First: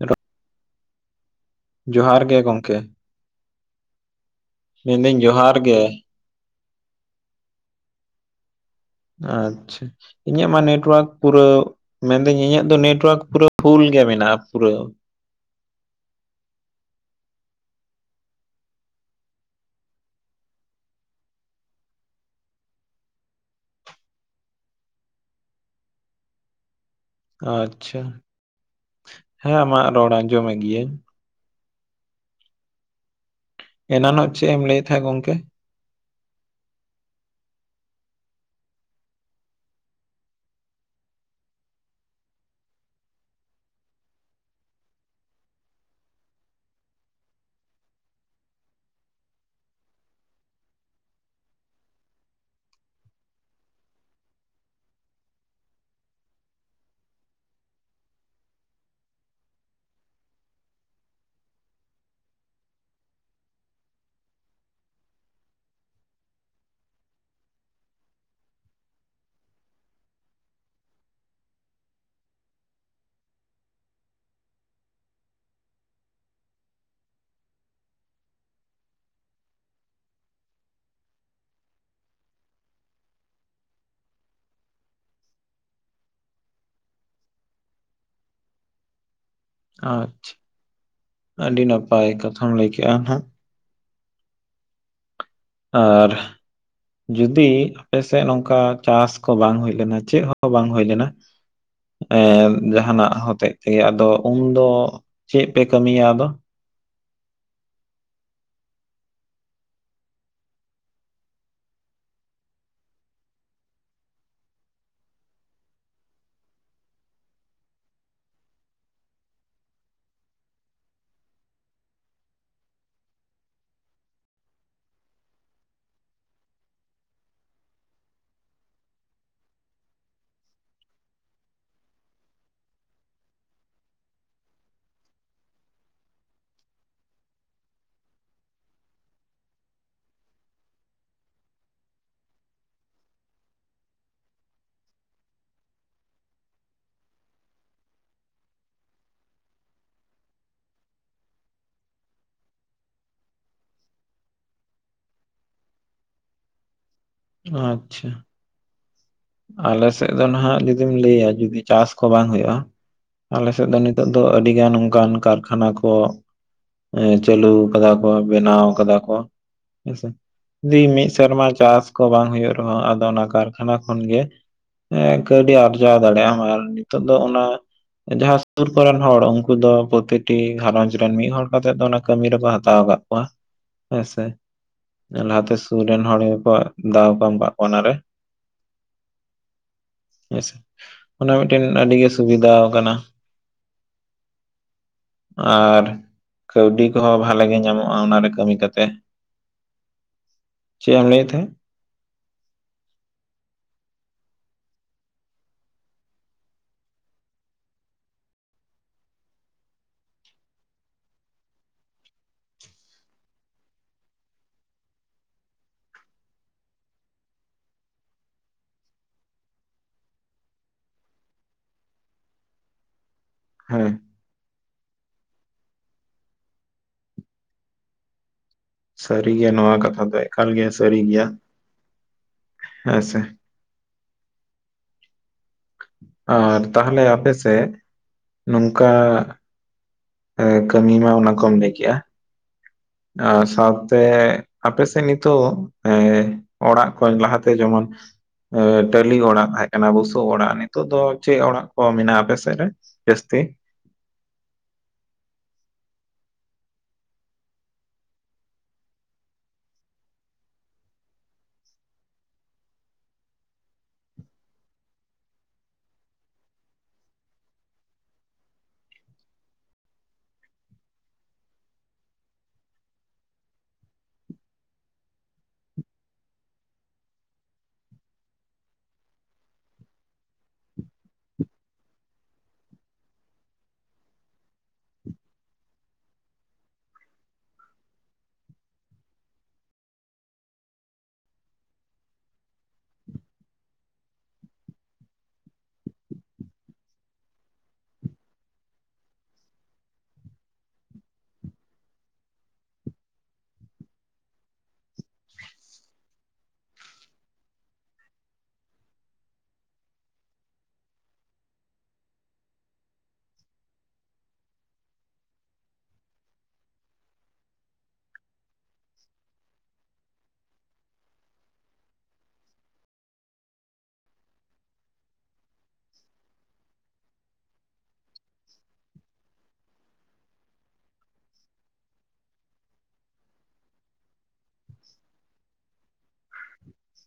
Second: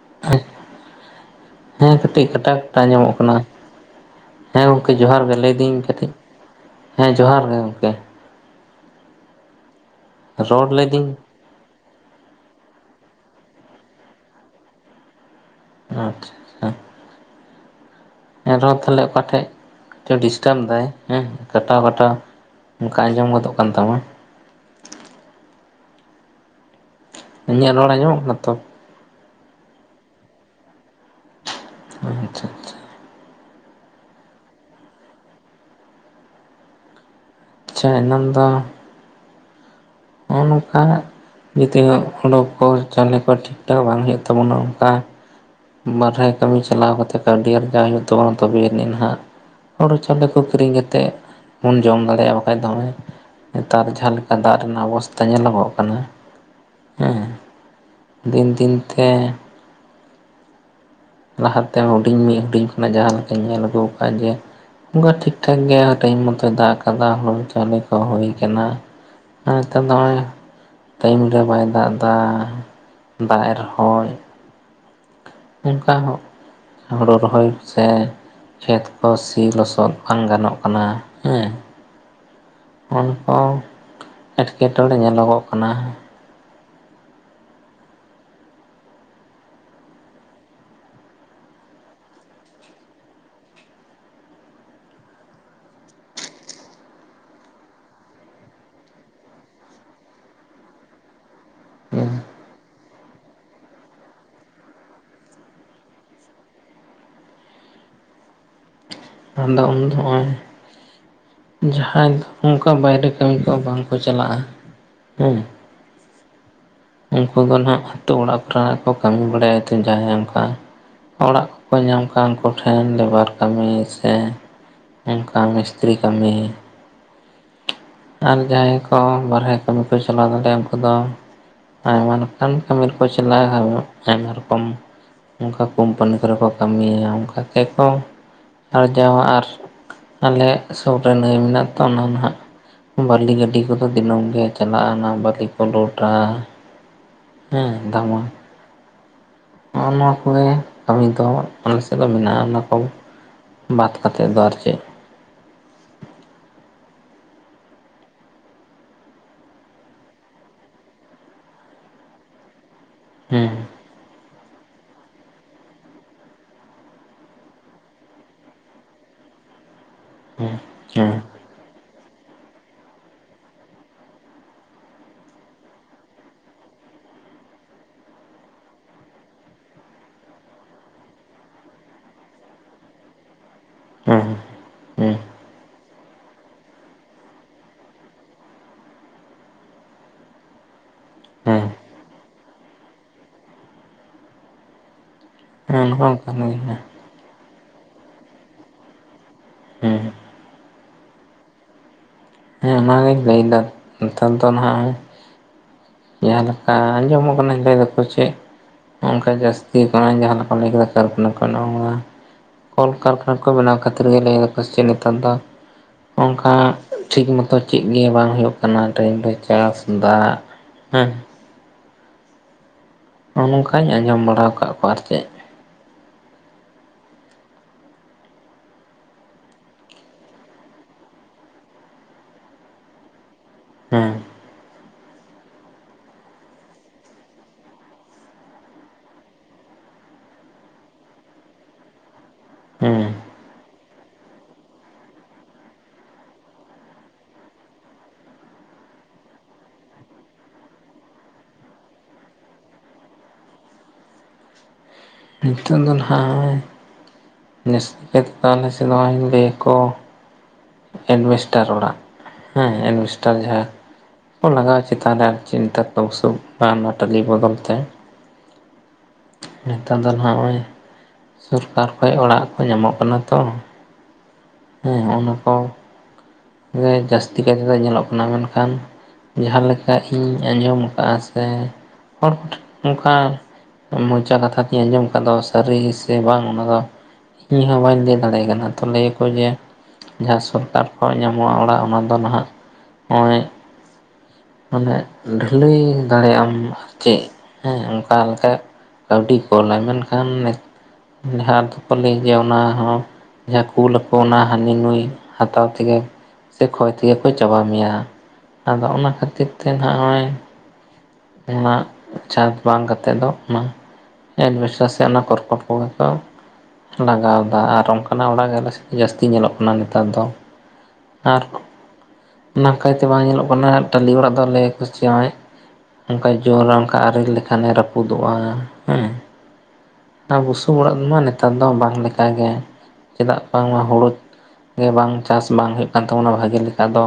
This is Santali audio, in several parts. ᱨᱚ- ᱦᱮᱸ ᱡᱚᱦᱟᱨ ᱠᱟᱹᱴᱤᱡ ᱜᱮ ᱜᱚᱝᱠᱮ ᱠᱟᱴᱟᱣ ᱧᱟᱢᱚᱜ ᱠᱟᱱᱟ ᱾ ᱦᱮᱸ ᱜᱚᱢᱠᱮ ᱡᱚᱦᱟᱨ ᱜᱮ ᱞᱟᱹᱭᱫᱟᱹᱧ ᱠᱟᱹᱴᱤᱡ ᱦᱮᱸ ᱡᱚᱦᱟᱨ ᱜᱮ ᱜᱚᱢᱠᱮ ᱾ ᱟᱪᱪᱷᱟ ᱤᱧᱟᱹᱜ ᱢᱟ ᱨᱚᱲ ᱱᱮᱴᱣᱟᱨᱠ ᱞᱮᱫᱟᱹᱧ ᱯᱩᱨᱟᱹ ᱾ ᱢᱮᱱᱫᱟᱹᱧ ᱤᱧᱟᱹᱜ ᱫᱚ ᱱᱮᱴᱳᱣᱟᱨᱠ ᱯᱩᱨᱟᱹ ᱯᱷᱩᱞ ᱜᱮ ᱢᱮᱱᱟᱜ-ᱟ ᱯᱩᱨᱟᱹ ᱾ ᱟᱪᱪᱷᱟ ᱾ ᱮᱱᱦᱚᱸ ᱛᱟᱦᱞᱮ ᱚᱠᱟᱴᱷᱮᱡ ᱰᱤᱥᱴᱟᱵᱽ ᱫᱟᱭ ᱦᱮᱸ ᱠᱟᱴᱟᱣ ᱠᱟᱴᱟᱣ ᱚᱱᱠᱟ ᱟᱸᱡᱚᱢ ᱜᱚᱫᱚᱜ ᱠᱟᱱ ᱛᱟᱢᱟ᱾ ᱤᱧᱟᱹᱜ ᱨᱚᱲ ᱟᱪᱪᱷᱟ ᱟᱸᱡᱚᱢᱚᱜ ᱠᱟᱱᱟ ᱛᱚ ᱦᱮᱸ ᱟᱢᱟᱜ ᱨᱚᱲ ᱟᱸᱡᱚᱢ ᱢᱮᱫ ᱜᱤᱭᱟᱹᱧ ᱾ ᱟᱪᱪᱷᱟ ᱟᱪᱪᱷᱟ ᱾ ᱮᱱᱟᱝ ᱪᱮᱫ ᱮᱢ ᱞᱟᱹᱭᱮᱫ ᱛᱟᱦᱮᱸ ᱜᱚᱝᱠᱮ? ᱟᱪᱪᱷᱟ ᱮᱱᱟᱱ ᱫᱚ ᱱᱚᱜᱼᱚ ᱱᱚᱝᱠᱟ ᱡᱩᱫᱤᱭᱚ ᱩᱰᱳᱠ ᱠᱚ ᱪᱟᱣᱞᱮ ᱠᱚ ᱴᱷᱤᱠ ᱴᱷᱟᱠ ᱵᱟᱝ ᱦᱩᱭᱩᱜ ᱛᱟᱵᱚᱱᱟ ᱚᱱᱠᱟ ᱵᱟᱨᱦᱮ ᱠᱟᱹᱢᱤ ᱪᱟᱞᱟᱣ ᱠᱟᱛᱮ ᱠᱟᱹᱣᱰᱤ ᱟᱨᱡᱟᱣ ᱦᱩᱭᱩᱜ ᱛᱟᱵᱚᱱᱟ᱾ ᱛᱚᱵᱮᱭᱱᱤᱡ ᱱᱟᱦᱟᱜ ᱦᱳᱲᱩ ᱪᱟᱣᱞᱮ ᱠᱚ ᱠᱤᱨᱤᱧ ᱠᱟᱛᱮᱜ ᱵᱚᱱ ᱡᱚᱢ ᱫᱟᱲᱮᱭᱟᱜᱼᱟ ᱵᱟᱠᱷᱟᱡ ᱫᱚ ᱦᱚᱜᱼᱚᱭ᱾ ᱱᱮᱛᱟᱨ ᱡᱟᱦᱟᱸ ᱞᱮᱠᱟ ᱫᱟᱜ ᱨᱮᱱᱟᱜ ᱚᱵᱚᱥᱛᱷᱟ ᱧᱮᱞᱚᱜᱚᱜ ᱠᱟᱱᱟ᱾ ᱦᱮᱸ ᱫᱤᱱ ᱫᱤᱱ ᱛᱮ ᱞᱟᱦᱟ ᱛᱮ ᱦᱩᱰᱤᱧ ᱢᱤᱫ ᱦᱩᱰᱤᱧ ᱠᱷᱚᱱᱟᱜ ᱡᱟᱦᱟᱸ ᱞᱮᱠᱟᱧ ᱧᱮᱞ ᱟᱹᱜᱩ ᱟᱠᱟᱫᱼᱟ ᱡᱮ ᱚᱱᱠᱟ ᱴᱷᱤᱠ ᱴᱷᱟᱠ ᱜᱮᱭᱟ ᱴᱟᱭᱤᱢ ᱢᱚᱛᱚᱭ ᱫᱟᱜ ᱟᱠᱟᱫᱟ ᱦᱩᱲᱩ ᱪᱟᱣᱞᱮ ᱠᱚ ᱦᱩᱭ ᱟᱠᱟᱱᱟ ᱾ ᱟᱨ ᱱᱮᱛᱟᱨ ᱫᱚ ᱦᱚᱜᱼᱚᱭ ᱴᱟᱭᱤᱢ ᱨᱮ ᱵᱟᱭ ᱫᱟᱜ ᱫᱟ᱾ ᱫᱟᱜ ᱮᱫ ᱨᱮ ᱦᱚᱭ ᱚᱱᱠᱟ ᱦᱚᱜ ᱦᱳᱲᱳ ᱨᱚᱦᱚᱭ ᱥᱮ ᱠᱷᱮᱛ ᱠᱚ ᱥᱤ ᱞᱚᱥᱚᱫ ᱵᱟᱝ ᱜᱟᱱᱚᱜ ᱠᱟᱱᱟ ᱦᱮᱸ ᱾ ᱩᱱ ᱠᱚ ᱮᱴᱠᱮᱴᱚᱬᱮ ᱧᱮᱞᱚᱜᱚᱜ ᱠᱟᱱᱟ ᱾ ᱟᱪᱪᱷᱟ ᱾ ᱟᱹᱰᱤ ᱱᱟᱯᱟᱭ ᱠᱟᱛᱷᱟᱢ ᱞᱟᱹᱭ ᱠᱮᱜᱼᱟ ᱱᱟᱜ ᱾ ᱟᱨ ᱡᱚᱫᱤ ᱟᱯᱮ ᱥᱮᱫ ᱱᱚᱝᱠᱟ ᱪᱟᱥ ᱠᱚ ᱵᱟᱝ ᱦᱩᱭᱳᱭ ᱞᱮᱱᱟ ᱾ ᱪᱮᱫ ᱦᱚᱸ ᱵᱟᱝ ᱦᱩᱭᱳᱭ ᱞᱮᱱᱟ ᱾ ᱦᱮᱸ ᱮ ᱡᱟᱦᱟᱱᱟᱜ ᱦᱚᱛᱮᱡ ᱛᱮᱜᱮ ᱟᱫᱚ ᱩᱱᱫᱚ ᱪᱮᱫ ᱯᱮ ᱠᱟᱹᱢᱤᱭᱟ ᱟᱫᱚ? ᱟᱫᱚ ᱩᱱ ᱫᱚ ᱦᱚᱸᱜᱼᱚᱭ ᱡᱟᱦᱟᱸᱭ ᱫᱚ ᱚᱝᱠᱟ ᱵᱟᱭᱨᱮ ᱠᱟᱹᱢᱤ ᱠᱚ ᱵᱟᱝ ᱠᱚ ᱪᱟᱞᱟᱜᱼᱟ ᱦᱮᱸ ᱾ ᱩᱱᱠᱩ ᱫᱚ ᱱᱷᱟᱜ ᱟᱛᱳ ᱚᱲᱟᱜ ᱠᱚᱨᱮ ᱱᱟᱜ ᱠᱚ ᱠᱟᱹᱢᱤ ᱵᱟᱲᱟᱭᱟ᱾ ᱡᱟᱦᱟᱸᱭ ᱚᱱᱠᱟ ᱚᱲᱟᱜ ᱠᱚᱠᱚ ᱧᱟᱢ ᱟᱠᱟᱱ ᱩᱱᱠᱩ ᱴᱷᱮᱱ ᱞᱮᱵᱟᱨ ᱠᱟᱹᱢᱤ᱾ ᱥᱮ ᱚᱱᱠᱟ ᱢᱤᱥᱛᱨᱤ ᱠᱟᱹᱢᱤ᱾ ᱟᱨ ᱡᱟᱦᱟᱸᱭ ᱠᱚ ᱵᱟᱦᱨᱮ ᱠᱟᱹᱢᱤ ᱠᱚ ᱪᱟᱞᱟᱣ ᱫᱟᱲᱮᱭᱟᱜᱼᱟ ᱩᱱᱠᱩ ᱫᱚ ᱟᱭᱢᱟ ᱞᱮᱠᱟᱱ ᱠᱟᱹᱢᱤ ᱨᱮ ᱠᱚ ᱪᱟᱞᱟᱜᱼᱟ ᱟᱭᱢᱟ ᱨᱚᱠᱚᱢ ᱚᱱᱠᱟ ᱠᱳᱢᱯᱟᱱᱤ ᱠᱚᱨᱮ ᱠᱚ ᱠᱟᱹᱢᱤᱭᱟ ᱚᱱᱠᱟ ᱜᱮᱠᱚ ᱟᱨᱡᱟᱣᱟ ᱟᱨ ᱟᱞᱮ ᱥᱩᱨ ᱨᱮ ᱱᱟᱹᱭ ᱢᱮᱱᱟᱜᱼᱟ ᱛᱚ ᱚᱱᱟ ᱱᱟᱦᱟᱜ ᱵᱟᱹᱞᱤ ᱜᱟᱹᱰᱤ ᱠᱚᱫᱚ ᱫᱤᱱᱟᱹᱢ ᱜᱮ ᱪᱟᱞᱟᱜᱼᱟ᱾ ᱚᱱᱟ ᱵᱟᱹᱞᱤ ᱠᱚ ᱞᱳᱰᱟ, ᱦᱮᱸ ᱫᱟᱢᱟ ᱦᱚᱜᱼᱚ ᱱᱚᱣᱟ ᱠᱚᱜᱮ ᱠᱟᱹᱢᱤ ᱫᱚ ᱟᱞᱮ ᱥᱮᱫ ᱫᱚ ᱢᱮᱱᱟᱜᱼᱟ ᱚᱱᱟ ᱠᱚ ᱾ ᱵᱟᱫ ᱠᱟᱛᱮᱜ ᱫᱚ ᱟᱨ ᱪᱮᱫ? ᱟᱪᱪᱷᱟ᱾ ᱟᱞᱮ ᱥᱮᱫ ᱫᱚ ᱱᱟᱦᱟᱜ ᱡᱩᱫᱤᱢ ᱞᱟᱹᱭᱟ ᱡᱩᱫᱤ ᱪᱟᱥ ᱠᱚ ᱵᱟᱝ ᱦᱩᱭᱩᱜᱼᱟ᱾ ᱟᱞᱮ ᱦᱮᱸ ᱥᱮᱫ ᱫᱚ ᱱᱤᱛ ᱱᱤᱛᱚᱜ ᱫᱚ ᱟᱹᱰᱤ ᱜᱟᱱ ᱚᱱᱠᱟᱱ ᱠᱟᱨᱠᱷᱟᱱᱟ ᱠᱚ ᱮ ᱪᱟᱹᱞᱩᱣ ᱠᱟᱫᱟ ᱠᱚ ᱵᱮᱱᱟᱣ ᱠᱟᱫᱟ ᱠᱚ᱾ ᱦᱮᱸᱥᱮ ᱦᱮᱸ ᱡᱩᱫᱤ ᱢᱤᱫ ᱦᱮᱸ ᱥᱮᱨᱢᱟ ᱪᱟᱥ ᱠᱚ ᱵᱟᱝ ᱦᱩᱭᱩᱜ ᱨᱮᱦᱚᱸ ᱟᱫᱚ ᱚᱱᱟ ᱠᱟᱨᱠᱷᱟᱱᱟ ᱠᱷᱚᱱ ᱜᱮ ᱠᱟᱹᱣᱰᱤ ᱟᱨᱡᱟᱣ ᱫᱟᱲᱮᱭᱟᱜ ᱟᱢ᱾ ᱟᱨ ᱱᱤᱛᱚᱜ ᱫᱚ ᱚᱱᱟ ᱡᱟᱦᱟᱸ ᱥᱩᱨ ᱠᱚᱨᱮᱱ ᱦᱚᱲ ᱩᱱᱠᱩ ᱫᱚ ᱯᱨᱚᱛᱮᱠᱴᱤ ᱜᱷᱟᱸᱨᱚᱧᱡᱽ ᱨᱮᱱ ᱢᱤᱫ ᱦᱚᱲ ᱠᱟᱛᱮᱜ ᱫᱚ ᱚᱱᱟ ᱠᱟᱹᱢᱤ ᱨᱮᱠᱚ ᱦᱟᱛᱟᱣ ᱟᱠᱟᱫ ᱦᱮᱸᱥᱮ ᱦᱮᱸ ᱦᱮᱸ ᱦᱮᱸ ᱞᱟᱦᱟᱛᱮ ᱥᱩᱨ ᱨᱮᱱ ᱦᱚᱲ ᱜᱮ ᱠᱚ ᱫᱟᱣ ᱠᱚ ᱮᱢ ᱠᱟᱜ ᱠᱚᱣᱟ ᱚᱱᱟᱨᱮ᱾ ᱦᱮᱸᱥᱮ ᱚᱱᱟ ᱦᱮᱸ ᱢᱤᱫᱴᱮᱱ ᱟᱹᱰᱤᱜᱮ ᱥᱩᱵᱤᱫᱷᱟᱣ ᱠᱟᱱᱟ᱾ ᱟᱨ ᱚᱱᱟ ᱦᱚᱸ ᱠᱟᱱ ᱜᱮᱭᱟ ᱠᱟᱹᱣᱰᱤ ᱠᱚᱦᱚᱸ ᱵᱷᱟᱞᱮ ᱜᱮ ᱧᱟᱢᱚᱜᱼᱟ ᱚᱱᱟᱨᱮ ᱠᱟᱹᱢᱤ ᱠᱟᱛᱮ᱾ ᱦᱮᱸ ᱾ ᱪᱮᱜ ᱮᱢ ᱞᱟᱹᱭ ᱮᱫ ᱛᱟᱦᱮᱸᱫ? ᱦᱮᱸ ᱚᱱᱟᱜᱤᱧ ᱞᱟᱹᱭᱫᱟ ᱱᱮᱛᱟᱨ ᱫᱚ ᱱᱟᱦᱟᱜ ᱮ ᱡᱟᱦᱟᱸ ᱞᱮᱠᱟ ᱟᱸᱡᱚᱢᱚᱜ ᱠᱟᱱᱟ ᱡᱮ ᱞᱟᱹᱭ ᱫᱟᱠᱚ ᱪᱮᱫ ᱱᱚᱝᱠᱟ ᱡᱟᱹᱥᱛᱤ [unintelligible] ᱡᱟᱦᱟᱸ ᱞᱮᱠᱟᱢ ᱞᱟᱹᱭ ᱠᱮᱫᱟ ᱠᱟᱨᱠᱷᱚᱟᱱᱟ ᱠᱚ ᱱᱚᱠᱟ ᱠᱚᱞ ᱠᱟᱨᱠᱷᱟᱱᱟ ᱠᱚ ᱵᱮᱱᱟᱣ ᱠᱷᱟᱹᱛᱤᱨ ᱜᱮ ᱞᱟᱹᱭ ᱫᱟᱠᱚ ᱥᱮᱪᱮᱫ ᱱᱮᱛᱟᱨ ᱫᱚ ᱚᱱᱠᱟ ᱴᱷᱤᱠ ᱢᱚᱛᱚ ᱪᱮᱫ ᱜᱮ ᱵᱟᱝ ᱦᱩᱭᱩᱜ ᱠᱟᱱᱟ᱾ ᱴᱟᱹᱤᱢ ᱨᱮ ᱪᱟᱥ, ᱫᱟᱜ, ᱦᱮᱸ ᱾ ᱱᱚᱜᱼᱚ ᱱᱚᱝᱠᱟᱧ ᱦᱮᱸ ᱟᱸᱡᱚᱢ ᱵᱟᱲᱟᱣ ᱟᱠᱟᱫ ᱠᱚᱣᱟ ᱟᱨ ᱪᱮᱫ ᱾ ᱥᱟᱹᱨᱤ ᱜᱮᱭᱟ ᱱᱚᱣᱟ ᱠᱟᱛᱷᱟ ᱫᱚ ᱮᱠᱟᱞ ᱜᱮ ᱥᱟᱹᱨᱤ ᱜᱮᱭᱟ ᱦᱮᱸ ᱥᱮ ᱾ ᱦᱮᱸ ᱾ ᱟᱨ ᱛᱟᱦᱚᱞᱮ ᱟᱯᱮ ᱥᱮᱫ ᱱᱚᱝᱠᱟ ᱼᱼ ᱠᱟᱹᱢᱤ ᱢᱟ ᱚᱱᱟ ᱠᱚᱢ ᱞᱟᱹᱭ ᱠᱮᱜᱼᱟ ᱾ ᱦᱮᱸ ᱾ ᱟᱨ ᱥᱟᱶᱛᱮ ᱟᱯᱮ ᱥᱮᱫ ᱱᱤᱛᱚᱜ ᱮᱸᱼᱼ ᱚᱲᱟᱜ ᱠᱚ ᱞᱟᱦᱟᱛᱮ ᱡᱮᱢᱚᱱ ᱼᱼ ᱴᱟᱹᱞᱤ ᱚᱲᱟᱜ ᱛᱟᱦᱮᱸ ᱠᱟᱱᱟ ᱵᱩᱥᱩᱵ ᱚᱲᱟᱜ ᱱᱤᱛᱚᱜ ᱫᱚ ᱪᱮᱫ ᱚᱲᱟᱜ ᱠᱚ ᱢᱮᱱᱟᱜᱼᱟ ᱟᱯᱮ ᱥᱮᱫ ᱨᱮ? ᱡᱟᱹᱥᱛᱤ? ᱱᱤᱛᱚᱜ ᱫᱚ ᱱᱚᱜᱼᱚᱭ ᱼᱼ ᱡᱟᱹᱥᱛᱤ ᱠᱟᱭᱛᱮ [unintelligible] ᱵᱮ ᱠᱚ ᱼᱼ ᱮᱰᱵᱮᱥᱴᱟᱨ ᱚᱲᱟᱜ ᱦᱮᱸ ᱮᱰᱵᱮᱥᱴᱟᱨ ᱡᱟᱦᱟᱸ ᱼᱼ ᱞᱟᱜᱟᱣᱟ ᱪᱮᱛᱟᱱ ᱨᱮ ᱟᱨ [unintelligible] ᱚᱱᱟ ᱴᱟᱹᱞᱤ ᱵᱚᱫᱚᱞ ᱛᱮ ᱾ ᱱᱮᱛᱟᱨ ᱫᱚ ᱱᱚᱜᱼᱚᱭ ᱥᱚᱨᱠᱟᱨ ᱠᱷᱚᱡ ᱚᱲᱟᱜ ᱠᱚ ᱧᱟᱢᱚᱜ ᱠᱟᱱᱟ ᱛᱚ ᱾ ᱦᱮᱸ ᱚᱱᱟ ᱠᱚ ᱼᱼ ᱜᱮ ᱡᱟᱹᱥᱛᱤ ᱠᱟᱭ ᱛᱮ ᱫᱚ ᱧᱮᱞᱚᱜ ᱠᱟᱱᱟ ᱢᱮᱱᱠᱷᱟᱱ ᱼᱼ ᱡᱟᱦᱟᱸ ᱞᱮᱠᱟ ᱤᱧᱤᱧ ᱟᱸᱡᱚᱢ ᱟᱠᱟᱫᱼᱟ ᱥᱮ [unintelligible] ᱚᱱᱠᱟ ᱼᱼ ᱢᱚᱪᱟ ᱠᱟᱛᱷᱟ ᱛᱤᱧ ᱟᱸᱡᱚᱢ ᱟᱠᱟᱫ ᱫᱚ ᱥᱟᱹᱨᱤ ᱥᱮ ᱵᱟᱝ ᱚᱱᱟ ᱫᱚ ᱼᱼ ᱤᱧ ᱦᱚᱸ ᱵᱟᱹᱧ ᱞᱟᱹᱭ ᱫᱟᱲᱮᱭᱟᱜ ᱠᱟᱱᱟ ᱛᱚ ᱞᱟᱹᱭ ᱟᱠᱚ ᱡᱮ ᱡᱟᱦᱟᱸ ᱥᱚᱨᱠᱟᱨ ᱼᱼ ᱧᱟᱢᱚᱜᱼᱟ ᱚᱲᱟᱜ ᱚᱱᱟ ᱫᱚ ᱱᱟᱦᱟᱜ ᱱᱚᱜᱼᱚᱭ ᱼᱼ ᱢᱟᱱᱮ ᱰᱷᱟᱹᱞᱟᱹᱭ ᱫᱟᱲᱮᱭᱟᱜ ᱟᱢ ᱟᱨ ᱪᱮᱫ ᱦᱮᱸ ᱚᱱᱠᱟ ᱞᱮᱠᱟ ᱼᱼ ᱠᱟᱹᱣᱰᱤ ᱠᱳᱞᱟᱭ ᱢᱮᱱᱠᱷᱟᱱ ᱼᱼ ᱡᱟᱦᱟᱸ ᱫᱚ ᱠᱚ ᱞᱟᱹᱭ ᱡᱮ ᱚᱱᱟ ᱦᱚᱸ ᱡᱟᱦᱟᱸ ᱠᱩᱞ ᱟᱠᱚ ᱚᱱᱟ ᱦᱟᱹᱱᱤ ᱱᱩᱭ ᱦᱟᱛᱟᱣ ᱼᱼ ᱛᱮᱜᱮ ᱥᱮ ᱠᱷᱚᱭ ᱛᱮᱜᱮ ᱠᱚ ᱪᱟᱵᱟ ᱢᱮᱭᱟ ᱟᱫᱚ ᱚᱱᱟ ᱠᱷᱟᱹᱛᱤᱨ ᱛᱮ ᱱᱟᱜᱼᱚᱭ ᱼᱼ ᱡᱟᱦᱟ ᱪᱟᱥ ᱵᱟᱝ ᱠᱟᱛᱮᱫ ᱫᱚ ᱚᱱᱟ ᱼᱼ ᱮᱰᱵᱮᱥᱴᱟᱨ ᱥᱮ ᱚᱱᱟ ᱠᱚᱨᱠᱚᱴ ᱠᱚᱦᱚ ᱠᱚ ᱼᱼ ᱞᱟᱜᱟᱣ ᱫᱟ ᱟᱨ ᱚᱱᱠᱟᱱᱟᱜ ᱚᱲᱟᱜ ᱜᱮ ᱟᱞᱮ ᱥᱮᱱ ᱫᱚ ᱡᱟᱹᱥᱛᱤ ᱧᱮᱞᱚᱜ ᱠᱟᱱᱟ ᱱᱮᱛᱟᱨ ᱫᱚ ᱾ ᱟᱨ ᱚᱱᱟ ᱠᱟᱭᱛᱮ ᱵᱟᱝ ᱧᱮᱞᱚᱜ ᱠᱟᱱᱟ ᱴᱟᱹᱞᱤ ᱚᱲᱟᱜ ᱞᱟᱹᱭ ᱟᱠᱚ ᱪᱮ ᱱᱚᱜᱼᱚᱭ ᱼᱼ ᱚᱱᱠᱟᱭ ᱡᱚᱨ ᱚᱱᱠᱟ ᱟᱨᱮᱞ ᱞᱮᱠᱷᱟᱱᱮ ᱨᱟᱹᱯᱩᱫᱚᱜᱼᱟ ᱦᱮᱸ ᱾ ᱚᱱᱟ ᱵᱩᱥᱩᱵ ᱚᱲᱟᱜ ᱢᱟ ᱱᱮᱛᱟᱨ ᱫᱚ ᱵᱟᱝ ᱞᱮᱠᱟ ᱜᱮ ᱪᱮᱫᱟᱜ ᱵᱟᱝᱢᱟ ᱦᱩᱲᱳ ᱼᱼ ᱜᱮ ᱵᱟᱝ ᱪᱟᱥ ᱵᱟᱝ ᱦᱩᱭᱩᱜ ᱠᱟᱱ ᱛᱟᱵᱚᱱᱟ ᱵᱷᱟᱜᱮ ᱞᱮᱠᱟ ᱫᱚ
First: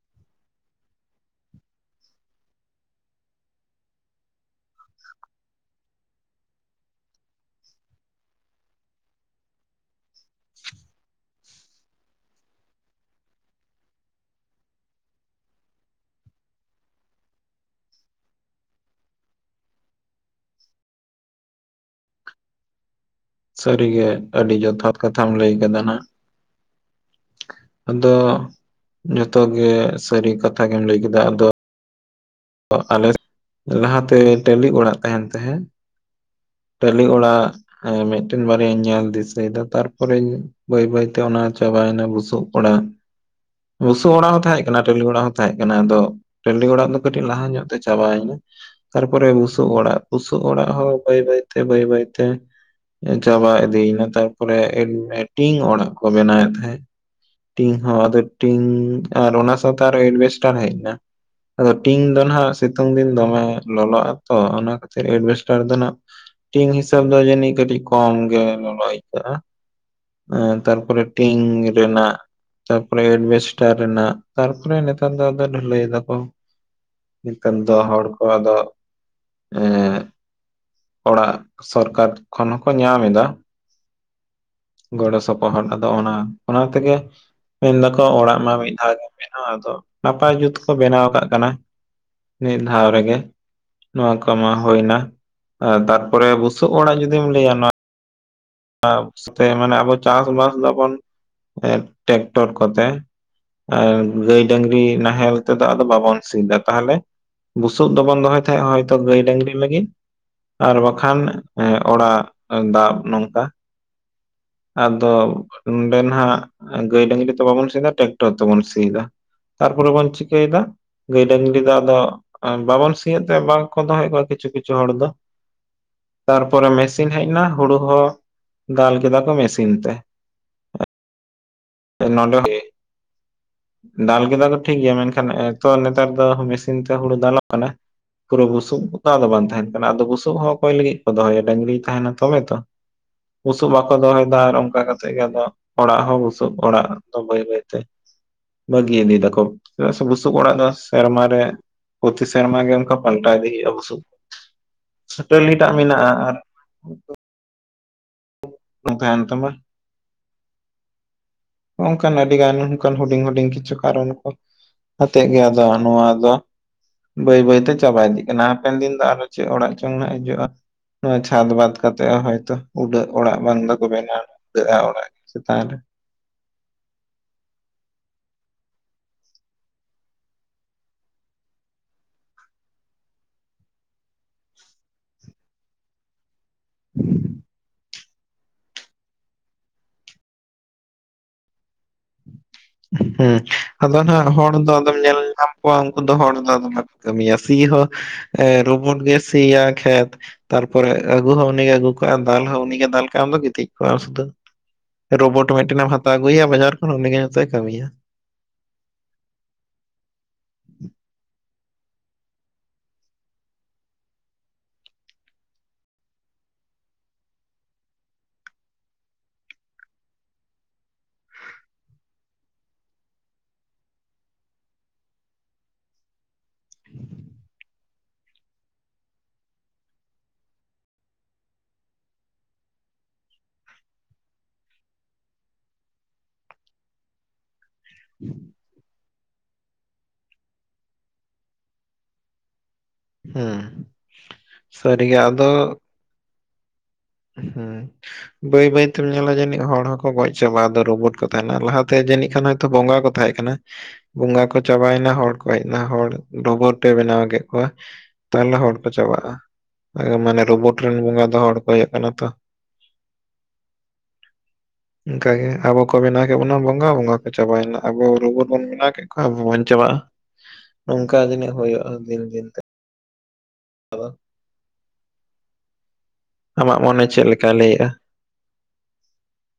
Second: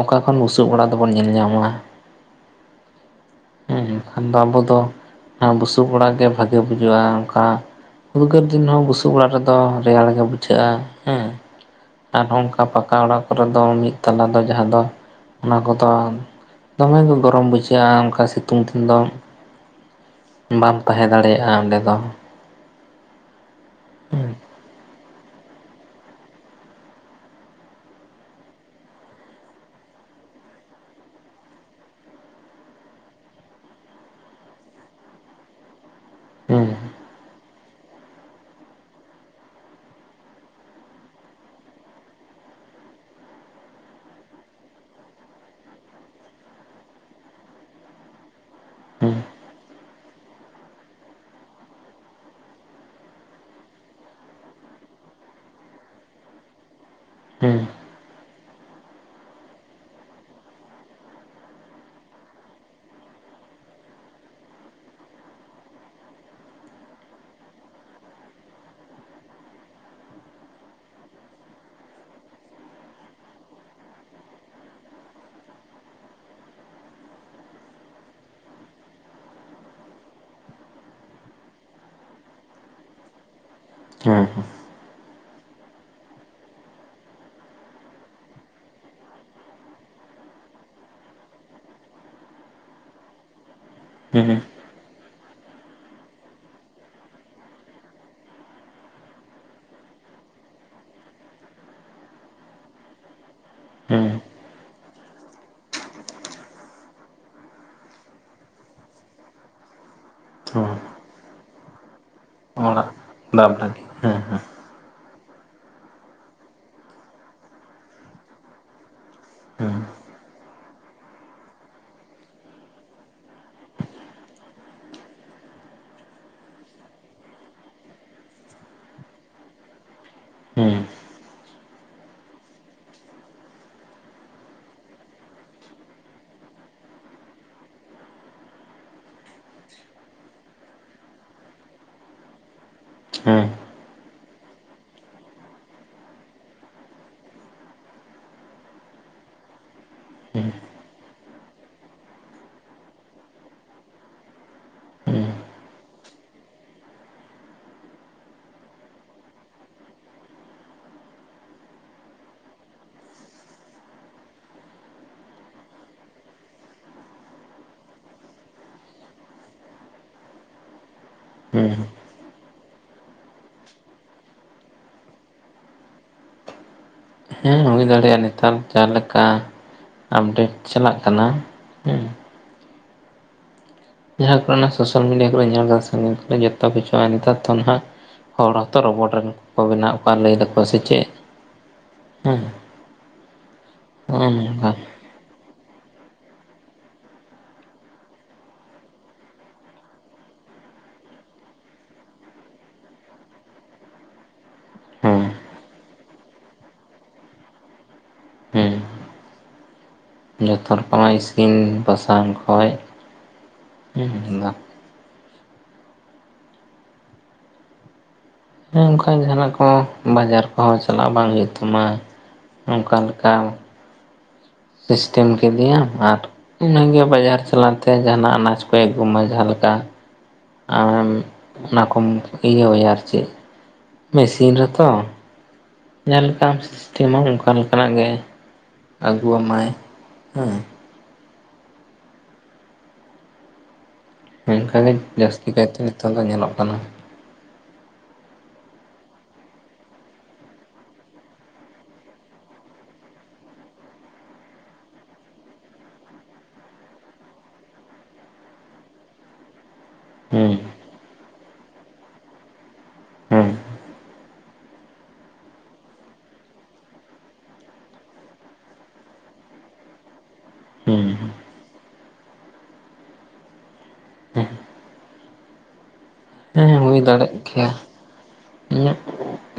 ᱚᱠᱟ ᱠᱷᱚᱱ ᱵᱩᱥᱩᱵ ᱚᱲᱟᱜ ᱫᱚᱵᱚᱱ ᱧᱮᱞ ᱧᱟᱢᱟ ᱾ ᱦᱮᱸ ᱮᱱᱠᱷᱟᱱ ᱫᱚ ᱟᱵᱚ ᱫᱚ ᱵᱩᱥᱩᱵ ᱚᱲᱟᱜ ᱜᱮ ᱵᱷᱟᱜᱮ ᱵᱩᱡᱷᱩᱜᱼᱟ ᱚᱱᱠᱟ ᱼᱼ ᱩᱫᱽᱜᱟᱹᱨ ᱫᱤᱱ ᱦᱚᱸ ᱵᱩᱥᱩᱵ ᱚᱲᱟᱜ ᱨᱮᱫᱚ ᱨᱮᱭᱟᱲ ᱜᱮ ᱵᱩᱡᱷᱟᱹᱜᱼᱟ ᱦᱮᱸ ᱾ ᱟᱨ ᱱᱚᱝᱠᱟ ᱯᱟᱠᱟ ᱚᱲᱟᱜ ᱠᱚᱨᱮ ᱫᱚ ᱢᱤᱫ ᱛᱟᱞᱟ ᱫᱚ ᱡᱟᱦᱟᱸ ᱫᱚ ᱚᱱᱟ ᱠᱚᱫᱚ ᱼᱼ ᱫᱚᱢᱮ ᱜᱮ ᱜᱚᱨᱚᱢ ᱵᱩᱡᱷᱟᱹᱜᱼᱟ ᱚᱱᱠᱟ ᱥᱤᱛᱩᱝ ᱫᱤᱱ ᱫᱚ ᱾ ᱵᱟᱢ ᱛᱟᱦᱮᱸ ᱫᱟᱲᱮᱭᱟᱜᱼᱟ ᱚᱸᱰᱮ ᱫᱚ ᱾ ᱥᱟᱹᱨᱤᱜᱮ ᱟᱹᱰᱤ ᱡᱚᱛᱷᱟᱛ ᱠᱟᱛᱷᱟᱢ ᱞᱟᱹᱭ ᱟᱠᱟᱫᱟ ᱱᱟᱜ ᱾ ᱟᱫᱚ ᱡᱚᱛᱚ ᱜᱮ ᱥᱟᱹᱨᱤ ᱠᱟᱛᱷᱟ ᱜᱮᱢ ᱞᱟᱹᱭ ᱠᱮᱫᱟ ᱟᱫᱚᱼᱼ ᱟᱞᱮ ᱞᱟᱦᱟ ᱛᱮ ᱴᱟᱹᱞᱤ ᱚᱲᱟᱜ ᱛᱟᱦᱮᱱ ᱛᱟᱦᱮᱸᱜ ᱼᱼ ᱦᱮᱸ ᱴᱟᱹᱞᱤ ᱚᱲᱟᱜ ᱢᱤᱫᱴᱮᱱ ᱵᱟᱨᱭᱟᱧ ᱧᱮᱞ ᱫᱤᱥᱟᱹᱭᱮᱫᱟ ᱛᱟᱨᱯᱚᱨᱮᱧ ᱼᱼ ᱵᱟᱹᱭ ᱵᱟᱹᱭ ᱛᱮ ᱚᱱᱟ ᱪᱟᱵᱟᱭᱮᱱᱟ ᱵᱩᱥᱩᱵᱽ ᱚᱲᱟᱜ ᱾ ᱵᱩᱥᱩᱵᱽ ᱚᱲᱟᱜ ᱦᱚᱸ ᱛᱟᱦᱮᱸ ᱠᱟᱱᱟ ᱴᱟᱹᱞᱤ ᱚᱲᱟᱜ ᱦᱚᱸ ᱛᱟᱦᱮᱸ ᱠᱟᱱᱟ ᱟᱫᱚ ᱴᱟᱹᱺᱞᱤ ᱚᱲᱟᱜ ᱫᱚ ᱼᱼ ᱠᱟᱹᱴᱤᱡ ᱞᱟᱦᱟ ᱧᱚᱜ ᱛᱮ ᱪᱟᱵᱟᱭᱮᱱᱟ ᱾ ᱦᱮᱸ ᱛᱟᱨᱯᱚᱨᱮ ᱵᱩᱥᱩᱵᱽ ᱚᱲᱟᱜ, ᱵᱩᱥᱩᱵᱽ ᱚᱲᱟᱜ ᱦᱚᱸ ᱵᱟᱹᱭ ᱵᱟᱹᱭ ᱛᱮ ᱵᱟᱹᱭ ᱵᱟᱹᱭ ᱛᱮ ᱼᱼ ᱪᱟᱵᱟ ᱤᱫᱤᱭᱮᱱᱟ ᱛᱟᱨᱯᱚᱨᱮ ᱴᱤᱝ ᱚᱲᱟᱜ ᱠᱚ ᱵᱮᱱᱟᱣᱮᱫ ᱛᱟᱦᱮᱸᱫ ᱾ ᱦᱮᱸ ᱴᱤᱝ ᱦᱚ ᱟᱫᱚ ᱴᱤᱝ ᱟᱨ ᱚᱱᱟ ᱥᱟᱶᱛᱮ ᱟᱨᱚ ᱮᱰᱵᱷᱮᱥᱴᱟᱨ ᱦᱚᱸ ᱦᱮᱡ ᱮᱱᱟ ᱾ ᱟᱫᱚ ᱴᱤᱝ ᱫᱚ ᱱᱟᱦᱟᱜ ᱥᱤᱛᱩᱝ ᱫᱤᱱ ᱫᱚᱢᱮ ᱞᱚᱞᱚᱜᱼᱟ ᱛᱚ ᱚᱱᱟ ᱠᱷᱟᱹᱛᱤᱨ ᱮᱰᱵᱷᱮᱥᱴᱟᱨ ᱫᱚ ᱱᱟᱦᱟᱜ ᱼᱼ ᱴᱤᱝ ᱦᱤᱥᱟᱹᱵ ᱫᱚ ᱡᱟᱱᱤᱡ ᱠᱚᱢ ᱜᱮ ᱞᱚᱞᱚ ᱟᱹᱭᱠᱟᱹᱜᱼᱟ ᱾ ᱛᱟᱨᱯᱚᱨᱮ ᱴᱤᱝ ᱨᱮᱱᱟᱜ ᱛᱟᱨᱯᱚᱨᱮ ᱮᱰᱢᱤᱥᱴᱟᱨ ᱨᱮᱱᱟᱜ ᱛᱟᱨᱯᱚᱨᱮ ᱱᱮᱛᱟᱨ ᱫᱚ ᱰᱷᱟᱹᱞᱟᱹᱭ ᱫᱟᱠᱚ ᱱᱮᱛᱟᱱ ᱫᱚ ᱦᱚᱲ ᱠᱚ ᱟᱫᱚ ᱮ ᱚᱲᱟᱜ ᱥᱚᱨᱠᱟᱨ ᱠᱷᱚᱱ ᱦᱚᱸᱠᱚ ᱧᱟᱢ ᱮᱫᱟ ᱦᱮᱸ ᱦᱮᱸ ᱜᱚᱲᱚ ᱥᱚᱯᱚᱦᱚᱫ ᱟᱫᱚ ᱚᱱᱟ ᱚᱱᱟ ᱛᱮᱜᱮ ᱢᱮᱱ ᱫᱟᱠᱚ ᱚᱲᱟᱜ ᱢᱟ ᱢᱤᱫ ᱫᱷᱟᱣ ᱜᱮᱢ ᱵᱮᱱᱟᱣᱟ ᱟᱫᱚ ᱱᱟᱯᱟᱭ ᱡᱩᱛ ᱠᱚ ᱵᱮᱱᱟᱣ ᱠᱟᱫ ᱠᱟᱱᱟ ᱢᱤᱫ ᱫᱷᱟᱣ ᱨᱮᱜᱮ ᱱᱚᱣᱟ ᱠᱚ ᱦᱮᱸ ᱢᱟ ᱦᱩᱭᱱᱟ ᱛᱟᱨᱯᱚᱨᱮ ᱵᱩᱥᱩᱵ ᱚᱲᱟᱜ ᱡᱩᱫᱤᱢ ᱞᱟᱹᱭᱟ ᱱᱚᱣᱟ ᱢᱟᱱᱮ ᱟᱵᱚ ᱪᱟᱥᱵᱟᱥ ᱫᱟᱵᱚᱱ ᱴᱮᱠᱴᱚᱨ ᱠᱚᱛᱮ ᱟᱨ ᱦᱮᱸ ᱜᱟᱹᱭ ᱰᱟᱹᱝᱨᱤ ᱱᱟᱦᱮᱞ ᱛᱮᱫᱚ ᱟᱫᱚ ᱵᱟᱵᱚᱱ ᱥᱤᱭ ᱮᱫᱟ ᱛᱟᱦᱚᱞᱮ ᱵᱩᱥᱩᱵ ᱫᱚᱵᱚᱱ ᱫᱚᱦᱚᱭ ᱛᱟᱦᱮᱸᱜ ᱦᱚᱭᱛᱚ ᱜᱟᱹᱭ ᱰᱟᱹᱝᱨᱤ ᱞᱟᱹᱜᱤᱫ ᱟᱨ ᱦᱮᱸ ᱵᱟᱠᱷᱟᱱ ᱚᱲᱟᱜ ᱚᱲᱟᱜ ᱫᱟᱵᱽ ᱫᱟᱵ ᱵᱷᱟᱜᱤ ᱦᱮᱸᱻᱦᱮᱸᱻ ᱟᱫᱚ ᱱᱚᱰᱮ ᱦᱟᱸᱜ ᱜᱟᱹᱭ ᱰᱟᱹᱝᱨᱤ ᱛᱮ ᱵᱟᱵᱚᱱ ᱥᱤ ᱫᱟ ᱴᱨᱟᱠᱴᱚᱨ ᱛᱮᱵᱚᱱ ᱥᱤᱭᱮᱫ ᱫᱟ ᱦᱮᱸ ᱛᱟᱨᱯᱚᱨᱮ ᱵᱚᱱ ᱪᱤᱠᱟᱹᱭ ᱫᱟ ᱜᱟᱹᱭ ᱰᱟᱹᱝᱨᱤ ᱫᱚ ᱟᱫᱚ ᱵᱟᱵᱚᱱ ᱥᱤ ᱮ ᱛᱮ ᱵᱟᱝ ᱠᱚ ᱫᱚᱦᱚᱭᱮᱫ ᱠᱚᱣᱟ ᱠᱤᱪᱷᱩ ᱠᱤᱪᱷᱩ ᱦᱚᱲ ᱫᱚ ᱛᱟᱨᱯᱚᱨᱮ ᱢᱮᱥᱤᱱ ᱦᱮᱡ ᱮᱱᱟ ᱦᱩᱲᱩ ᱦᱚᱸ ᱫᱟᱞ ᱠᱮᱫᱟ ᱠᱚ ᱢᱮᱥᱤᱱ ᱛᱮ ᱦᱮᱸ [unintelligible] ᱫᱟᱞ ᱠᱮᱫᱟ ᱠᱚ ᱴᱷᱤᱠ ᱜᱮᱭᱟ ᱢᱮᱱᱠᱷᱟᱱ ᱮᱛᱚ ᱱᱮᱛᱟᱨ ᱫᱚ ᱢᱮᱥᱤᱱ ᱛᱮ ᱦᱩᱲᱩ ᱫᱟᱞᱚᱜ ᱠᱟᱱᱟ ᱠᱩᱫᱚ ᱵᱩᱥᱩᱵ ᱜᱮᱛᱚ ᱟᱫᱚ ᱵᱟᱝ ᱛᱟᱦᱮᱱ ᱠᱟᱱᱟ ᱟᱫᱚ ᱵᱩᱥᱩᱵ ᱦᱚᱸ ᱚᱠᱚᱭ ᱞᱟᱹᱜᱤᱫ ᱠᱚ ᱫᱚᱦᱚᱭᱟ ᱰᱟᱹᱝᱨᱤᱭ ᱛᱟᱦᱮᱱᱟ ᱛᱚᱵᱮ ᱛᱚ ᱦᱮᱸ ᱵᱩᱥᱩᱵ ᱵᱟᱠᱚ ᱫᱚᱦᱚᱭᱮᱫᱟ ᱟᱨ ᱚᱝᱠᱟ ᱠᱟᱛᱮᱜ ᱜᱮ ᱟᱫᱚ ᱚᱲᱟᱜ ᱦᱚᱸ ᱵᱩ ᱼᱼ ᱥᱩᱵ ᱚᱲᱟᱜ ᱫᱚ ᱵᱟᱹᱭ ᱵᱟᱹᱭ ᱛᱮ ᱵᱟᱹᱜᱤ ᱤᱫᱤᱭ ᱫᱟᱠᱚ ᱪᱮᱫᱟᱜ ᱥᱮ ᱵᱩᱥᱩᱵ ᱚᱲᱟᱜ ᱫᱚ ᱥᱮᱨᱢᱟ ᱨᱮ ᱯᱚᱛᱤ ᱥᱮᱨᱢᱟ ᱜᱮ ᱩᱱᱠᱟ ᱯᱟᱞᱴᱟᱣ ᱤᱫᱤ ᱦᱩᱭᱩᱜᱼᱟ ᱵᱩᱥᱩᱵ ᱦᱮᱸ ᱪᱷᱟᱹᱴᱟᱹᱞᱤ ᱴᱟᱜ ᱢᱮᱱᱟᱜᱼᱟ ᱟᱨ ᱱᱚᱝᱠᱟ ᱮᱱ ᱛᱟᱢᱟ ᱦᱚᱱᱠᱟᱱ ᱟᱹᱰᱤ ᱜᱟᱱ ᱚᱱᱠᱟᱱ ᱦᱩᱰᱤᱧ ᱦᱩᱰᱤᱧ ᱠᱤᱪᱷᱩ ᱠᱟᱨᱚᱱ ᱠᱚ ᱟᱛᱮᱜᱮ ᱟᱫᱚ ᱟ ᱱᱚᱣᱟ ᱟᱫᱚ ᱵᱟᱹᱭ ᱵᱟᱹᱭᱛᱮ ᱪᱟᱵᱟ ᱤᱫᱤᱜ ᱠᱟᱱᱟ ᱦᱟᱯᱮᱱ ᱫᱤᱱ ᱫᱚ ᱟᱨᱚ ᱪᱮᱫ ᱚᱲᱟᱜ ᱪᱚᱝ ᱱᱟᱦᱟᱜ ᱦᱤᱡᱩᱜᱼᱟ ᱱᱚᱣᱟ ᱪᱷᱟᱫᱽ ᱦᱮᱸ ᱵᱟᱫᱽ ᱦᱮᱸ ᱠᱟᱛᱮᱜ ᱦᱚᱸ ᱦᱚᱭᱛᱚ ᱩᱰᱟᱹᱜ ᱚᱲᱟᱜ ᱵᱟᱝ ᱫᱚᱠᱚ ᱵᱮᱱᱟᱣᱱᱟ ᱩᱰᱟᱹᱜᱼᱟ ᱚᱲᱟᱜ ᱪᱮᱛᱟᱱ ᱨᱮ ᱦᱮᱸ ᱦᱩᱭ ᱫᱟᱲᱮᱭᱟᱜᱼᱟ ᱱᱮᱛᱟᱨ ᱡᱟᱦᱟᱸᱞᱮᱠᱟ ᱟᱯᱰᱮᱴ ᱪᱟᱞᱟᱜ ᱠᱟᱱᱟ ᱦᱮᱸ ᱡᱟᱦᱟᱸ ᱠᱚ ᱚᱱᱟ ᱥᱳᱥᱟᱞ ᱢᱤᱰᱤᱭᱟ ᱠᱚᱨᱮ ᱧᱮᱞ ᱫᱟ ᱥᱮ ᱚᱱᱟ ᱡᱚᱛᱚ ᱠᱤᱪᱷᱩᱼᱟ ᱱᱮᱛᱟᱨ ᱛᱚ ᱱᱟᱦᱟᱜ ᱦᱚᱲ ᱦᱚᱸᱛᱚ ᱨᱚᱵᱚᱴ ᱨᱮᱱ ᱠᱚ ᱵᱮᱱᱟᱣᱮᱫ ᱠᱚᱣᱟ ᱞᱟᱹᱭ ᱫᱟᱠᱚ ᱥᱮ ᱪᱮᱫ ᱦᱮᱸ ᱦᱩᱸ ᱟᱫᱚ ᱱᱚᱜᱼᱚ ᱱᱟᱦᱟᱜ ᱦᱚᱲ ᱫᱚ ᱱᱚᱝᱠᱟ ᱟᱫᱚᱢ ᱧᱮᱞ ᱧᱟᱢ ᱠᱩᱣᱟ ᱩᱱᱠᱩ ᱫᱚ ᱦᱚᱲ ᱫᱚ ᱟᱫᱚ ᱵᱟᱠᱚ ᱠᱟᱹᱢᱤᱭᱟ ᱥᱤ ᱦᱚᱸ ᱨᱳᱵᱳᱴ ᱜᱮ ᱥᱤᱭᱟ ᱠᱷᱮᱛ ᱛᱟᱨᱯᱚᱨᱮ ᱟᱹᱜᱩ ᱦᱚᱸ ᱩᱱᱤᱜᱮ ᱟᱹᱜᱩ ᱠᱟᱜᱼᱟ ᱫᱟᱞ ᱦᱚᱸ ᱩᱱᱤᱜᱮ ᱫᱟᱞ ᱠᱟᱜᱼᱟ ᱟᱢ ᱫᱚ ᱜᱤᱛᱤᱡ ᱠᱚ ᱟᱢ ᱥᱩᱫᱷᱟᱹ ᱦᱮᱸ ᱨᱳᱵᱳᱴ ᱢᱤᱫ ᱴᱮᱱᱮᱢ ᱦᱟᱛᱟᱣ ᱟᱜᱩᱭᱮᱭᱟ ᱵᱟᱡᱟᱨ ᱠᱷᱚᱱ ᱩᱱᱤᱜᱮ ᱡᱷᱚᱛᱚᱭ ᱠᱟ. ᱢᱤᱭᱟ ᱦᱮᱸ ᱡᱚᱛᱚ ᱨᱚᱠᱚᱢᱟᱜ ᱤᱥᱤᱱ ᱵᱟᱥᱟᱝ ᱠᱷᱚᱡ ᱦᱩᱸ ᱫᱟ ᱩᱱᱠᱟᱱ ᱡᱟᱦᱟᱱᱟᱜ ᱠᱚ ᱵᱟᱡᱟᱨ ᱠᱚᱦᱚᱸ ᱪᱟᱞᱟᱜ ᱵᱟᱝ ᱦᱩᱭᱩᱜ ᱛᱟᱢᱟ ᱚᱱᱠᱟ ᱞᱮᱠᱟ ᱥᱤᱥᱴᱮᱢ ᱠᱮᱫᱮᱭᱟᱢ ᱟᱨ ᱤᱱᱟᱹᱜᱮ ᱵᱟᱡᱟᱨ ᱪᱟᱞᱟᱜ ᱛᱮ ᱡᱟᱦᱟᱱᱟᱜ ᱟᱱᱟᱡᱽ ᱠᱚᱭ ᱟᱹᱜᱩᱢᱟ ᱡᱟᱦᱟᱸ ᱞᱮᱠᱟ ᱟᱢ ᱚᱱᱟ ᱠᱚᱢ ᱤᱭᱟᱹᱣᱟᱭᱟ ᱟᱨ ᱪᱮᱫ ᱢᱮᱥᱤᱱ ᱨᱮᱛᱚ ᱡᱟᱦᱟᱸ ᱞᱮᱠᱟᱢ ᱥᱤᱥᱴᱮᱢᱟ ᱚᱱᱠᱟ ᱞᱮᱠᱟᱱᱟᱜ ᱜᱮ ᱟᱹᱜᱩᱣᱟᱢᱟᱭ ᱦᱮᱸ ᱦᱩᱸ ᱚᱱᱠᱟᱜᱮ ᱡᱟᱹᱥᱛᱤ ᱠᱟᱭᱛᱮ ᱱᱤᱛᱚᱜ ᱫᱚ ᱧᱮᱞᱚᱜ ᱠᱟᱱᱟ ᱦᱩᱸ ᱵᱟᱹᱭ ᱵᱟᱹᱭ ᱛᱮᱢ ᱧᱮᱞᱟ ᱡᱟᱹᱱᱤᱡ ᱦᱚᱲ ᱦᱚᱸᱠᱚ ᱜᱚᱡ ᱪᱟᱵᱟᱼᱟ ᱟᱫᱚ ᱨᱳᱵᱩᱴ ᱠᱚ ᱛᱟᱦᱮᱱᱟ ᱞᱟᱦᱟᱛᱮ ᱡᱟᱹᱱᱤᱡ ᱠᱷᱟᱱ ᱵᱚᱸᱜᱟ ᱠᱚ ᱛᱟᱦᱮᱸ ᱠᱟᱱᱟ ᱵᱚᱸᱜᱟ ᱠᱚ ᱪᱟᱵᱟᱭᱮᱱᱟ ᱦᱚᱲ ᱠᱚ ᱦᱮᱡ ᱮᱱᱟ, ᱦᱚᱲ ᱨᱳᱵᱳᱴᱮ ᱵᱮᱱᱟᱣ ᱠᱮᱜ ᱠᱚᱣᱟ ᱛᱟᱦᱞᱮ ᱦᱚᱲ ᱠᱚ ᱪᱟᱵᱟᱜᱼᱟ, ᱢᱟᱱᱮ ᱦᱮᱸ ᱨᱳᱵᱳᱴ ᱨᱮᱱ ᱵᱚᱸᱜᱟ ᱫᱚ ᱦᱚᱲ ᱠᱚ ᱦᱩᱭᱩᱜ ᱠᱟᱱᱟ ᱛᱚ ᱦᱩᱸ [inaudible] ᱚᱝᱠᱟᱟ ᱜᱮ ᱟᱵᱚ ᱠᱚ ᱵᱮᱱᱟᱣ ᱠᱮᱜ ᱵᱚᱱᱟ ᱵᱚᱸᱜᱟ ᱵᱚᱸᱜᱟ ᱠᱚ ᱪᱟᱵᱟᱭᱮᱱᱟ ᱟᱵᱚ ᱨᱩᱵᱳᱴ ᱵᱚᱱ ᱵᱮᱱᱟᱣ ᱠᱮᱜ ᱟ ᱟᱵᱚ ᱵᱚᱱ ᱪᱟᱵᱟᱜᱼᱟ ᱦᱮᱸ ᱱᱚᱝᱠᱟ ᱡᱤᱱᱤᱡ ᱦᱩᱭᱩᱜᱼᱟ ᱫᱤᱱ ᱫᱤᱱ ᱛᱮ ᱟᱫᱚ ᱦᱮᱸ ᱟᱢᱟᱜ ᱦᱩᱭ ᱢᱚᱱᱮ ᱫᱟᱲᱮᱜ ᱪᱮᱫᱞᱮᱠᱟᱭ ᱜᱮᱭᱟ ᱞᱟᱹᱭᱮᱜᱼᱟ ᱤᱧᱟᱹᱜ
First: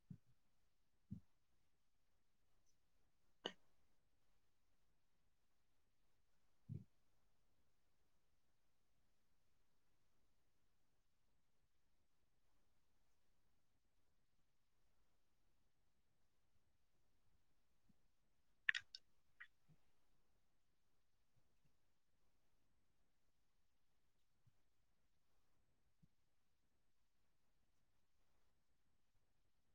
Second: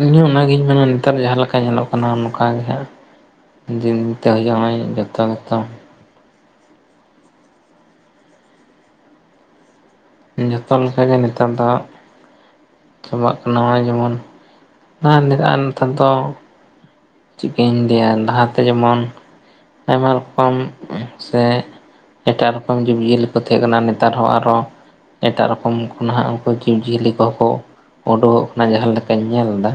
ᱤᱧ ᱦᱚᱸ ᱚᱱᱟᱜᱤᱧ ᱢᱮᱱᱟ ᱱᱮᱛᱟᱨ ᱡᱟᱦᱟᱸ ᱞᱮᱠᱟ ᱧᱮᱞᱚᱜ ᱠᱟᱱᱟ ᱚᱱᱠᱟ ᱜᱮ ᱦᱟᱸᱜ ᱫᱤᱱ ᱛᱮ ᱡᱟᱸᱦᱟᱭ ᱡᱚᱛᱚ ᱜᱮᱛᱚ ᱡᱚᱛᱚ ᱞᱮᱠᱟᱜᱮ ᱱᱮᱛᱟᱨ ᱫᱚ ᱪᱟᱵᱟᱜ ᱠᱟᱱᱟ ᱱᱚᱜᱼᱚᱭ ᱡᱮᱢᱚᱱ ᱟᱨ ᱞᱟᱜᱟᱜᱼᱟ ᱱᱮᱛᱟᱨ ᱫᱚ ᱪᱮᱜᱠᱟᱧ ᱞᱟᱹᱭᱟ ᱞᱟᱦᱟᱛᱮ ᱡᱮᱢᱚᱱ ᱟᱭᱢᱟ ᱨᱚᱠᱚᱢ ᱥᱮ ᱮᱴᱟᱜ ᱨᱚᱠᱚᱢ ᱡᱤᱵᱽᱼᱡᱤᱭᱟᱹᱞᱤ ᱠᱚ ᱛᱟᱦᱮᱸ ᱠᱟᱱᱟ ᱱᱮᱛᱟᱨ ᱦᱚᱸ ᱟᱨᱚ ᱮᱴᱟᱜ ᱨᱚᱠᱚᱢ ᱠᱚ ᱱᱟᱦᱟᱜ ᱩᱝᱠᱩ ᱡᱤᱵᱽ ᱡᱤᱭᱟᱹᱞᱤ ᱠᱚᱦᱚᱸ ᱠᱚ ᱩᱰᱩᱜᱚᱜ ᱠᱟᱱᱟ ᱡᱟᱦᱟᱸ ᱞᱮᱠᱟᱧ ᱧᱮᱞᱫᱟ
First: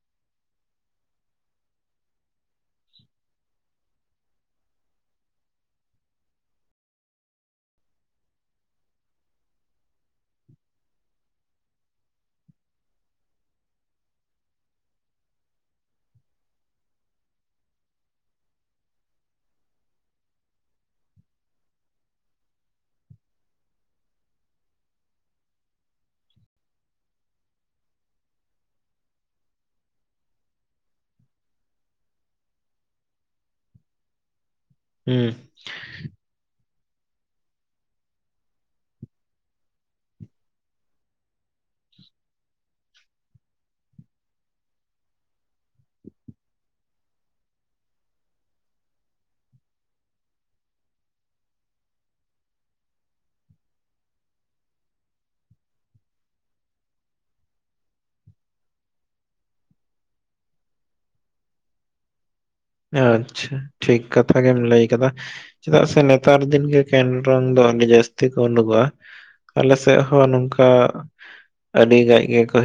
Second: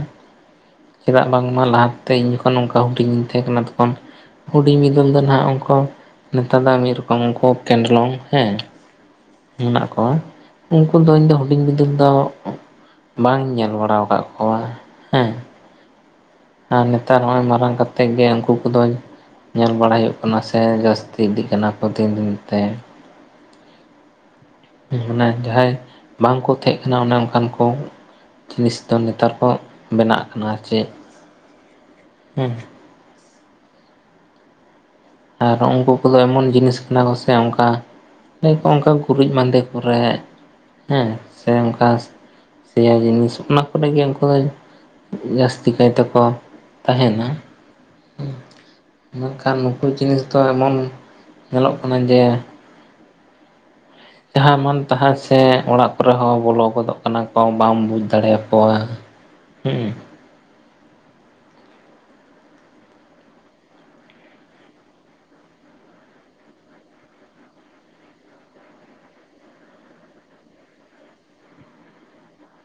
ᱪᱮᱫᱟᱜ ᱵᱟᱝᱢᱟ ᱞᱟᱦᱟ ᱛᱮ ᱤᱧ ᱡᱚᱠᱷᱚᱱ ᱱᱚᱝᱠᱟ ᱦᱩᱰᱤᱧᱤᱧ ᱛᱟᱦᱮᱸ ᱠᱟᱱᱟ ᱛᱚᱠᱷᱚᱱ ᱦᱩᱰᱤᱧ ᱵᱤᱫᱟᱹᱞ ᱫᱚ ᱱᱟᱜ ᱚᱱᱠᱟ ᱱᱮᱛᱟᱨ ᱫᱚ ᱢᱤᱫ ᱨᱚᱠᱚᱢ ᱩᱝᱠᱩ ᱠᱮᱱᱰᱞᱚᱝ ᱦᱮᱸ ᱢᱮᱱᱟᱜ ᱠᱚᱣᱟ ᱩᱝᱠᱩ ᱫᱚ ᱤᱧ ᱫᱚ ᱦᱩᱰᱤᱧ ᱵᱤᱫᱟᱹᱞ ᱫᱚ ᱵᱟᱝᱤᱧ ᱧᱮᱞ ᱵᱟᱲᱟ ᱟᱠᱟᱫ ᱠᱚᱣᱟ, ᱦᱩᱸ᱾ ᱟᱨ ᱱᱮᱛᱟᱨ ᱦᱚᱸᱜᱼᱚᱭ ᱢᱟᱨᱟᱝ ᱠᱟᱛᱮᱫ ᱜᱮ ᱩᱱᱠᱩ ᱠᱚᱫᱚᱧ ᱧᱮᱞ ᱵᱟᱲᱟᱭ ᱦᱩᱭᱩᱜ ᱠᱟᱱᱟ ᱥᱮ ᱡᱟᱹᱥᱛᱤ ᱤᱫᱤᱜ ᱠᱟᱱᱟ ᱠᱚ ᱫᱤᱱ ᱫᱤᱱ ᱛᱮ ᱢᱟᱱᱮ ᱡᱟᱦᱟᱸᱭ ᱵᱟᱝᱠᱚ ᱛᱮᱦᱮᱸᱜ ᱠᱟᱱᱟ ᱚᱱᱮ ᱚᱝᱠᱟᱱ ᱠᱚ ᱡᱤᱱᱤᱥ ᱛᱟᱢ ᱱᱮᱛᱟᱨ ᱠᱚ ᱵᱮᱱᱟᱜ ᱠᱟᱱᱟ ᱪᱮᱫ ᱦᱩᱸ ᱦᱩᱸ ᱟᱨ ᱩᱝᱠᱩ ᱠᱚᱫᱚ ᱮᱢᱚᱱ ᱡᱤᱱᱤᱥ ᱠᱟᱱᱟ ᱠᱚ ᱥᱮ ᱚᱝᱠᱟ ᱞᱟᱹᱭᱟᱠᱚ ᱚᱝᱠᱟ ᱜᱩᱨᱤᱡ ᱢᱟᱸᱫᱮ ᱠᱚᱨᱮᱜ ᱦᱮᱸ ᱥᱮ ᱚᱝᱠᱟ ᱥᱮᱭᱟ ᱡᱤᱱᱤᱥ ᱚᱱᱟ ᱠᱚᱨᱮ ᱜᱮ ᱩᱝᱠᱩ ᱫᱚ ᱡᱟᱹᱥᱛᱤ ᱠᱟᱭᱛᱮᱠᱚ ᱛᱟᱦᱮᱱᱟ ᱢᱮᱱᱠᱷᱟᱱ ᱱᱩᱠᱩ ᱡᱤᱱᱤᱥ ᱫᱚ ᱮᱢᱚᱱ ᱧᱮᱞᱚᱜ ᱠᱟᱱᱟ ᱡᱮ ᱡᱟᱦᱟᱸ ᱢᱟᱱ ᱛᱟᱦᱟᱸ ᱥᱮ ᱚᱲᱟᱜ ᱠᱚᱨᱮ ᱦᱚᱸ ᱵᱚᱞᱚ ᱜᱚᱫᱚᱜ ᱠᱟᱱᱟ ᱠᱚ ᱵᱟᱢ ᱵᱩᱡᱽ ᱫᱟᱲᱮᱭᱟᱠᱚᱣᱟ ᱦᱮᱸ ᱟᱪᱪᱷᱟ ᱴᱷᱤᱠ ᱠᱟᱛᱷᱟ ᱜᱮᱢ ᱞᱟᱹᱭ ᱠᱟᱫᱟ ᱪᱮᱫᱟᱜ ᱥᱮ ᱱᱮᱛᱟᱨ ᱫᱤᱱ ᱜᱮ ᱠᱮᱱᱰᱨᱚᱝ ᱫᱚ ᱟᱹᱰᱤ ᱡᱟᱹᱥᱛᱤ ᱠᱚ ᱩᱰᱩᱜᱚᱜᱼᱟ ᱟᱞᱮ ᱥᱮᱫ ᱦᱚᱸ ᱱᱚᱝᱠᱟ ᱟᱹᱰᱤ ᱜᱟᱡ ᱜᱮᱠᱚ